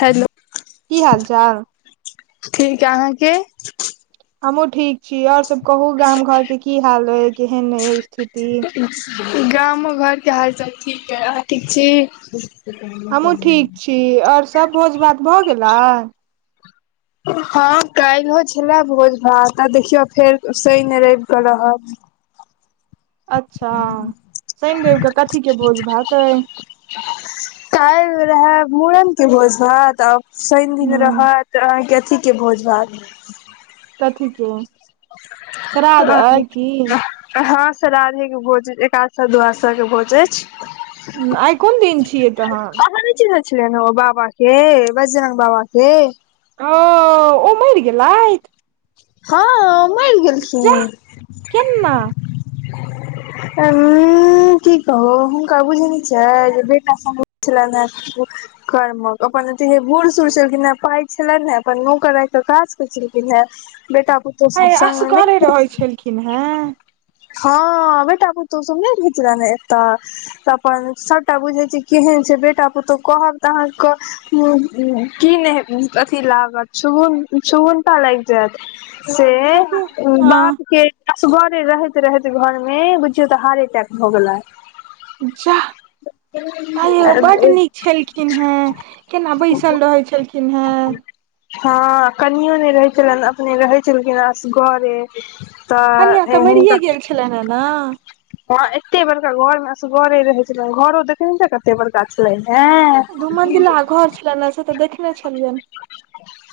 Hello की हाल चाल? ठीक हे अहाँके? हमहूँ ठीक छी, आओर सभ कहू गाम घरके की हाल अछि, केहन अछि स्थिति? गाम घरके हालचाल ठीक अछि, अहाँ ठीक छी। हमहूँ ठीक छी, आओर सभ भोज भात भऽ गेलनि? हँ काल्हिहो छलए भोज भात, आ देखियौ फेर सहि नहि रहि कऽ रहल। अच्छा शनिरावके कथीकके भोज भात अइ। काल्हि रहे मूड़न के भोज रहत आ शनि दिन ह रहत। तऽ अहाँके अथीके भोज भात कथीके श्राद्ध अइ। हँ श्रार्धे के भोज एकदशा दुआदशा के भोज अछि आइ कोन दिन छियै तहन अहाँ नहि चिनहेय छलन ओ बाबा के बजरंग बाबा के ओ ओ मरि गेलथि हँ मरि जाह गेलखिन केना [unintelligible] हुँम - की कहू हुनका बुझेने छियै जे बेटा छलनि हे कर्मक अपन अतीे बूढ़ सूढ़ छलखिन हेँ पाइ छलनि हेँ अपन नौकर राखि कऽ काज करै छलखिन हेँ बेटा पु ऐंय असगरे रहै छलखिन हेँ हँ बेटा पुतौह सभ नहि रहै छलन एतह तऽ अपन सभटा बुझैत छै केहन छै बेटा पुतहु कहब तऽ अहाँके की नहि अथी लागत क्षुगुन क्षुगुनता लागि जायत से कथी बाप हँ के असगरे रहैत रहैत घर मे बुझियौ तऽ हार्ट अटैक भऽ गेले जाह आ यौ बड्ड हँ नीक छलखिन हेँ केना बैसल रहैत छलखिन हेँ हँ कनीयों नहि रहै छलनि अपने रहै छलखिन असगरे तऽ हुनकर त - हय न हँ एतेक बड़का घरमे असगरे रहै छखिन घर देख नहि छिय कतेक बड़का गाछ लैन दू हेंय मंजिला घर छलन ने से तऽ देख देखने छलियन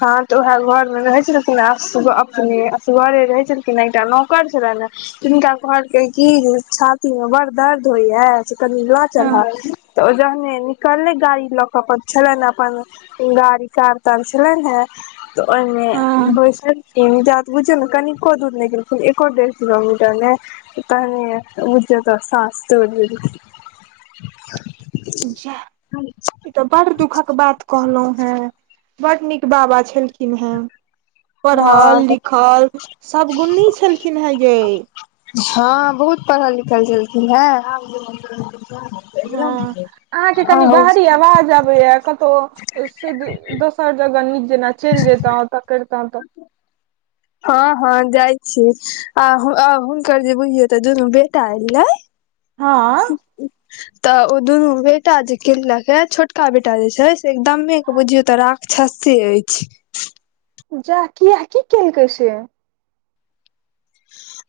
हँ तऽ उएह घरमे रहै छलखिन अपने असगरे रहै छलखिन एकटा नौकर छलनि हय तिनका कहलकै कि जे छातीमे बड़ दर्द होइएा से कनि लऽ हँ चलअ तऽ ओ जहने निकलले गाड़ी लऽ के छलनि अपन गाड़ी कार तार छलनि हेन त तऽ ओहिमे हँ बैसल खिन बुझियौ ने कनिको दूर नहि गेलखिन एको डेढ़ किलोमीटर ने तने बुझयो त साँस तोरि लेलखिन [unintelligible] जाह ई तऽ बड़ दुःखक बात कहलहुं हें बड नीक बाबा छलखिन हेँ पढ़ल हँ हँ लिखल सब गुनी छलखिन हे गे हँ बहुत पढ़ल लिखल छलखिन हेन हँ अहाँके कनि बाहरी आवाज आबैय क तो से दोसर जगह नीक जेना चलि जतहु ओतऽ करितऽ तऽ हँ हँ जाइ छी आ हुनकर जे बुझियऔ त दुनू बेटा एललैय हँ तऽ ओ दुनू बेटा जे किनलक या छोटका बेटा जे छै एकदमे के बुझियौ तऽ राक्षसे अछि जा किया की केल काय से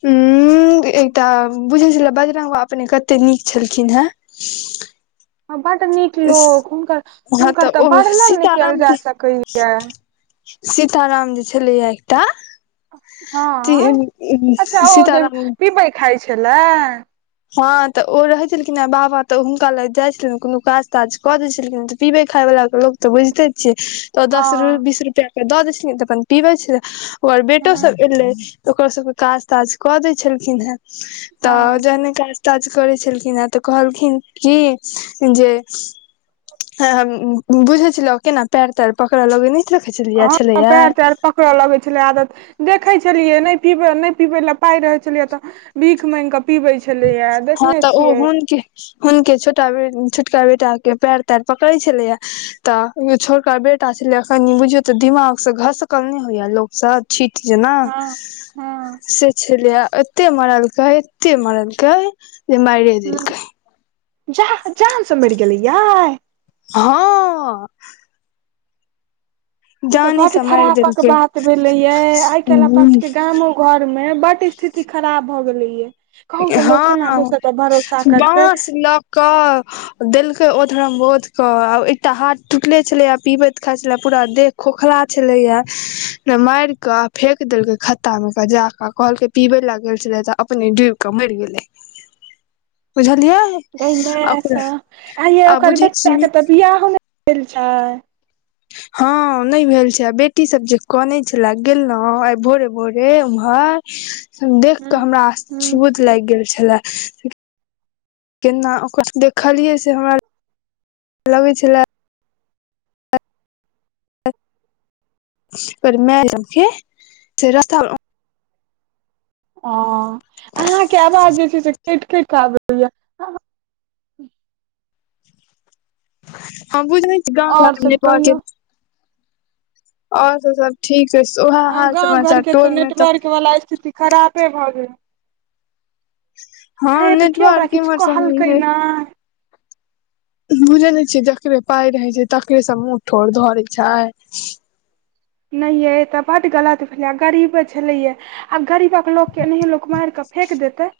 हुंम एकटा बुझल छले बजरंग बाबा अपने कते नीक छलखिन हेँ हँ बड नीक लोक हुनकर हुनकर हँ हुनकर तऽ ओ वर्णन नहि काएल सीताराम जा के सकैया सीताराम जे छलै एकटा हँ अच्छा ओ जे सीताराम पिबै खाइ छलए हँ तऽ ओ रहैत छलखिन ह बाबा तऽ हुनका लग जाइत छलनि कोनो काज ताज कऽ दै छलखिन पीबै खायवलााक लोक तऽ बुझते छिय तऽ दस हँ बीस रुपआ के दऽ देथिन तऽ अपन पीबै छै ओकर बेटो हँ सब एलै ओकरो सबके काज ताज कऽ दै छलखिन हेँ तऽ हँ जहने ताज ताज करै छलखिन हे तऽ कहलखिन क जे हँ बुझे छल केना पैर तैर पकड़ लगिनी [unintelligible] पकड़य लगैत छलै आदत देखैत छलियै नहि पीबै नहि पीबै लए पाइ रहै छलियै तऽ बिख माग कऽ पीबै छलैया हँ देखने तऽ ओ छियै हुनके हुनके छोटा बे छोटका बेटा के पैर तैर पकड़े छलैया ता छोटका बेटा छलै एखन बुझियौ तऽ दिमाग से घसकलने होइया लोक सब छीट जेना हँ हँ से छलिय एते मरल कहे एते मरल [unintelligible] ह जा जा जानसँ मढ़ गेलैया हँ ई तो जाने बड से मारि खरापक देलकै बात भेले ये आइ काल् अपना सबके गामो घर मे बड स्थिति खराब भ गेले य हँ बॉस लऽ कऽ देलकै औधरम बोध के आ एकटा हाथ टूटले छलै आ पिबैत खााय छले पूरा देह खोखला छले या ने मार के फेेक देलकै खत्ता मे के जाक कहलक पिबे लागल छले तऽ अपने डूबि के मरि गेलै बुझलियै गई माय सब आ ओकर बुझै बेटाके छियै तऽ बियाह नहि भेल छै हँ नहि भेल छै आ बेटी सब जे कहने छले गेलहुँ आइ भोरे भोरे उम्हर देख हूँ कऽ हमरा हूँ अभुत लागि गेल छले केना ओकर देखलियै से हमरा लगै छैला कर मैजम से रस ओ अहाँके आवाज जे छै से कटि कटि आबै य हमँ बुझै छी गाँ आओर घरमे सब ने प कहियौ आओर त सब ठीक ह उएह हाल समाचार टोल मे तऽ वला स्थिति खरापे भऽ गेल हँ यै तऽ केओ ओकरा नेटवर्क किछु इम्हर सब कहलकै ने बुझै नहि छियै जकरे पााय रहैत छै तकरेसँ मुँह ठोर धरे छै नहि यइ तऽ बड्ड गलत भेलै गरीबे छलैए आब गरीबक लोक के नहि लोक मार कऽ फेेक देते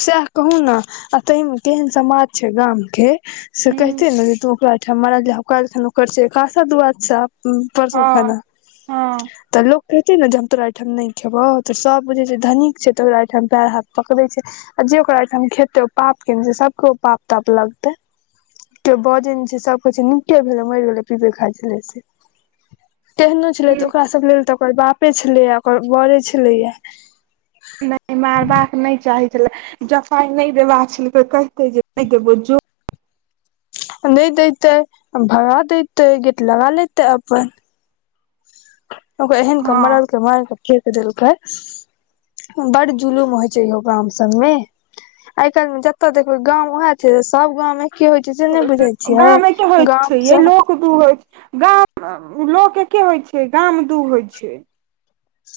सएह कहू ने आ ताहि मे केहन समाज छै गाम के से कहिते ने जे तू ओकरा ठाम मारलकन ओकर आशा दुआ हँ [unintelligible] हँ तऽ लोक कहतै ने जे हम तोरा एहिठाम नहि खेबौ तऽ सभ बुझै छै धनीक छै तऽरा एहिठाम पेड़ हाथ पकड़ै छै आ जे ओकरा ओइठाम खेते ओ पाप केन सबके ओ पाप ताप लगतै के बौजय छै सब कछ छै नीके भेले मरि गेलै पिबे खाइ छलै से केहनो छलै तऽ ओकरा सब लेल तऽ ओकर बापे छलैए ओकर बड़े छलैया नहि मारबाक नहि चाहे छले जऽ पाई नहि देबाक छल त कते जे नहि देबो जो नहि देते भगा देते गेट लगा लेते अपन ओ एहन कऽ हँ मरलके मार के फेक देलकए बड जुलुम होइ छै इहो गाम सब में आइ काल में जतताे देखबे गाँंव उएह छै सब गांव मे की होय छै से ने बुझ बुझैछिए है गाम एके होइ गाम छै यै सब लोक दू होइ छै गाम लोक के होई छै गाम दू होई छै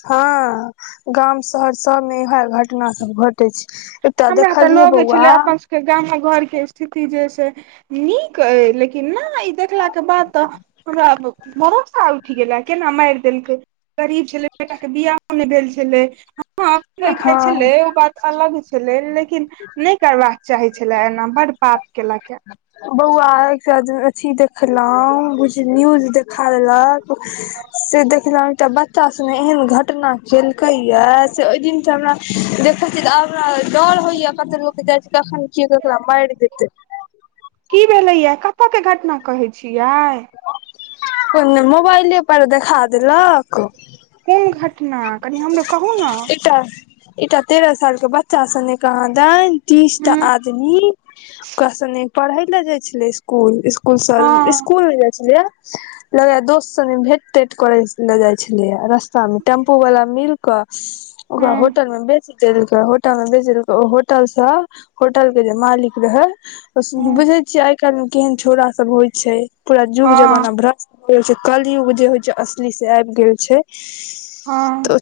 हाँ गाम शहर सब में इह घटना सब घटै एक टा अ देखलियए बौआ गाम में घर के स्थिति जे से नीक लेकिन न ई देखलाक के बाद तऽ रा भरोसा उठि गेल केना माइर देलके गरीब छेलै बेटा के बियाहो नहि भेल छलै हाँ नै खाइ हँ छेलै ओ बात अलग छेलै लेकिन नहि करबाक चाहे छेले एना बड्ड पाप केलक ए बौआ एकटा अथी देखलौं बुझ न्यूज देखा देलक से देखलौं तऽ एकटा बच्चा सने एहन घटना केलकै यै से ओहि दिन सँ हमरा देखै छी तऽ आब डर होइया कते लोक जाइ छै कखन के केकरा मारि देतै की भेलेये कतऽ के घटना कहै छियै [unintelligible] मोबाइले पर देखा देलक कोन घटना कनी हमरो कहू नऽ चास [unintelligible] एकटा तेरह साल के बच्चा सने कहाँ दनि तीस टा हँ आदमी ओकरा सने पढ़य ले जाइ छलै स्कूल स्कूल से हँ स्कूल नै जाइ छलैये लगैये दोस्त संगे भेंट तेंट करै ले जाय छेलैये रास्ता मे टेम्पू टेम्पु वाला मिल कऽ ओकरा हँ होटल मे बेच बेच देलकै होटल मे बेच देलकै ओ होटल सऽ होटल के जे मालिक रहै बुझे छियै आइ काल्हि मे केहन छौरा सब होइ छै पूरा जुग हँ जमाना भ्रष्ट कहै छै कलयुग जे होइ छै असली से आबि गेल छै हँ तऽ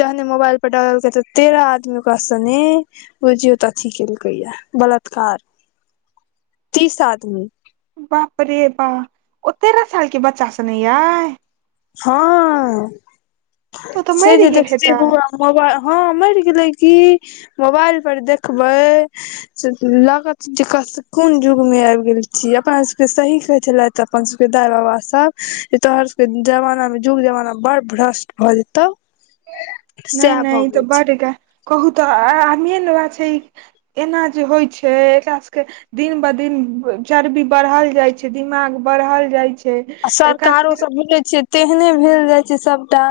जहने मोबइल पर डाललकै तऽ तेरह आदमी ओकरा सने बुझियौ तऽ अथी केलकै ये बलात्कार तीस आदमी बाप रे बा ओ तेरह साल के बच्चा सने यै हाँ तो तऽ से मरि जे गेल देखतियै हेतै बौआ मोबाइल हँ मरि गेलै कि मोबाइल पर देखबै लागत जे कोन जुग मे आबि गेल छी अपना सब के सही कहै छेलै तऽ अपन सभ के दाई बाबा सभ जे तोहर सभ के जमाना मे जुग जमाना बड़ भ्रष्ट भऽ जेतौ नहि सएह नहि भऽ ई तऽ गेल छै बड्ड ग कहू तऽ आदमीये ने वैह छै ऐना जे होइ छै एकरा सब के दिन ब दिन चर्बी बढ़ल जाय छै दिमाग बढ़ल जाय छै आ एकरा सरकारो सब बुझै छियै तेहने भेल जाय छै सबटा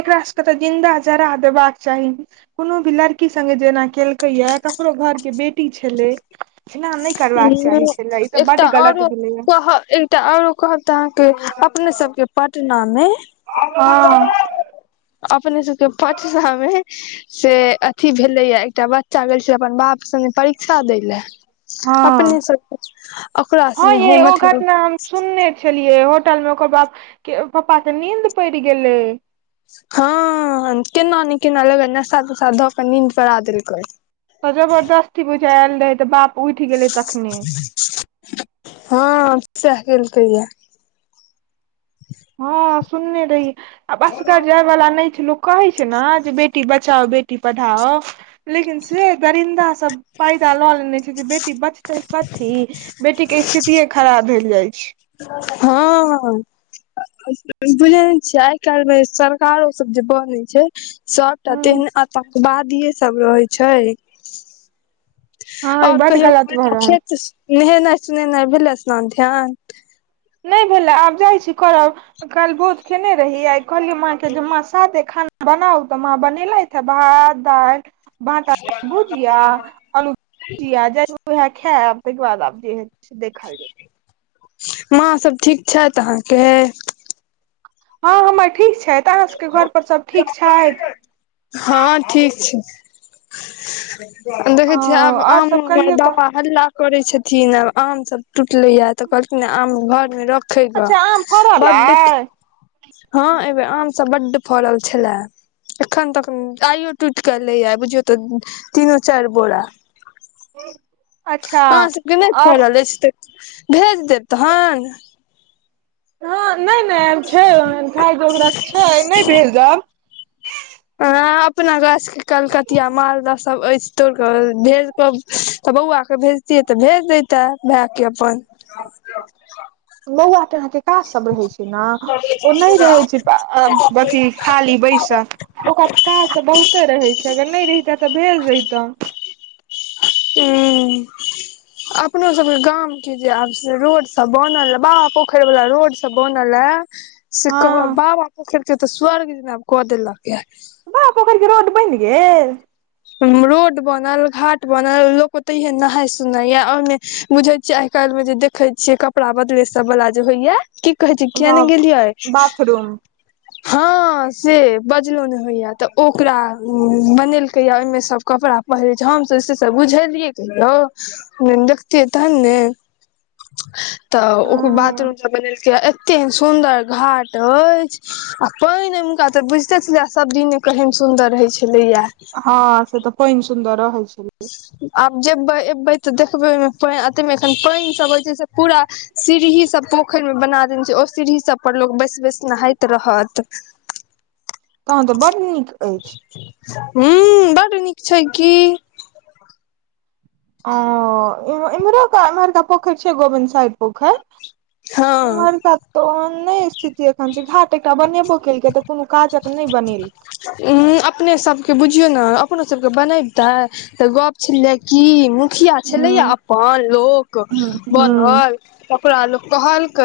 एकरा सबके तऽ जिन्दा जरा देबाक चाही कोनो भी लड़की संगे जेना केलकैये ककरो घर के बेटी छेलै एना नहि करबाक चाही छेलैये ई तऽ बड्ड गलत भेलैए हाँ ऐ [unintelligible] तऽ आओरो कहब तऽ अहाँ के अपने सब के पटना मे हँ अपने सबके पटना मे से अथी भेलैये एकटा बच् चा गेल छेलै अपन बाप संगे परीक्षा दैय ले हँ अपने सबकुछ ओकरा सने ये हँ ओ मतलब घटना हम सुनने छेलियै होटल मे ओकर बाप के पप्पा के नींद पड़ि गेलै हँ केना नै केना लगैये नशा तशा दऽ कऽ नींद पड़ा देलकै तऽ जबरदस्ती बुझाय एल रहै तऽ बाप उठि गेलै तखने हँ तऽ सैह केलकैये हँ सुनने रहियै आब असगर जाय बला नहि छै लोक कहै छै न जे बेटी बचाओ बेटी पढ़ाओ लेकिन से दरिन्दा सब पायदा लऽ लेने छै जे बेटी बचतै कथी बेटी के स्थितिये खराब भेल जाय छै हँ बुझै नै छियै आइ काल्हिमे जे सरकारो सब जे बनै छै सबटा हँ तेहने आतंकवादीये सब रहै छै हँ ई आओर बड कहियौ गलत भऽ रहल छै [unintelligible] नहेनाइ सुनेनाइ भेलै स्नान ध्यान नहि भेलै आब जाइ छी करब कल भोज खेने रहि आ कहलियै माँ के माँ सादे खाना बनाउ तऽ माँ बनेलै भात दाल भाँटा भुजिया आलु जी आ जाह खैब त बाद जे देखा लौ माँ सब ठीक छैथ अहाँके हँ हमर ठीक छथि अहाँसभके घरपर सभ ठीक छथि हँ ठीक छी ओ देखैत छियै आब आओर सभ आमोमे कहियौ तऽ दवा हल्ला करैत छथिन आब आमसभ टूटलैए तऽ कहलथि आम घर मे रखेके अच्छा आम फड़ल बड् अइ हँ एहि बेेर आमसभ बड फड़ल छलए एखन तक आइयो टूट के एलै या बुझियौ तऽ तीनो चारि बोरा अच्छा अहाँ सबके नहि आओर फडल अछि तऽ भेज देब तहन हँ नहि नहि छै खााय जोगरक छै नहि भेजब अपना गाछ के कलकतिया मालदह सब अछि तोड़िकऽ भेज क तऽ बौआ के भेज से तऽ भेज देता भाय के अपन बौआ त अहाँके काज सब रहै छै ने ओ नहि रहै छै अथी खाली बैसल ओकरा काज सब बहुते रहैत छै अगर नहि रहिते तऽ भेज दैतहु ह अपनो सबके गाम के जे आब से रोड सब बनल बा पोखरि वाला रोड बनल ह से कहब हँ बाबा पोखर के तऽ स्वर्ग जेनाब कऽ देलक य बाप पोखरि के रोड बनि गेल रोड बनल घाट बनल लोको ते ओतहि नहााय सुनाय य ओहिमे बुझे छिय आइ काल्हि में जे देखे छियै कपड़ा बदले सब वाला जे होइया की कहै छै किआ नहि गेलियै आइ बाथरूम हँ से बजलहु नहि होइया तऽ ओकरा बनेल कहिया ओहिमे सब कपड़ा पहिरै छै हम त से सब बुझेलियै कहियौ न देखतियै तहन ने तऽ ओकरो बाथरूम सब बनेलक एते सुंन्दर घाट अछि आ पानि ओहिमका तऽ बुझिते छलिय सब दिने केहेन सुन्दर रहय छलै या हँ से तऽ पैन सुन्दर रहै छलै आब जेबै एबै तऽ देखबै ओहिमे अ एखन पानि सब हो छै से पूरा सीढ़ी सभ पोखरिमे बना देने छै ओ सीढ़ी सभ पर लोक सब बैसि बैसि नहाइत रहत तहन तऽ बड‌ नीक अछि हू बड नीक छै की ओ इम्हरो इमहरका पोखरि छै गोविंद साइड पोखर हँ इमहरका त औहान नहि स्थिति की घाट एकटा बनेबो केलकै तऽ कोनो काजक नहि बनेल उ अपने सबके बुझियौ ने अपनो सबके बनबतै तऽ गप छलै की मुखिया छलै बनेलकै या अपन लोक ह ह बनल ओकरा लोक कहलकै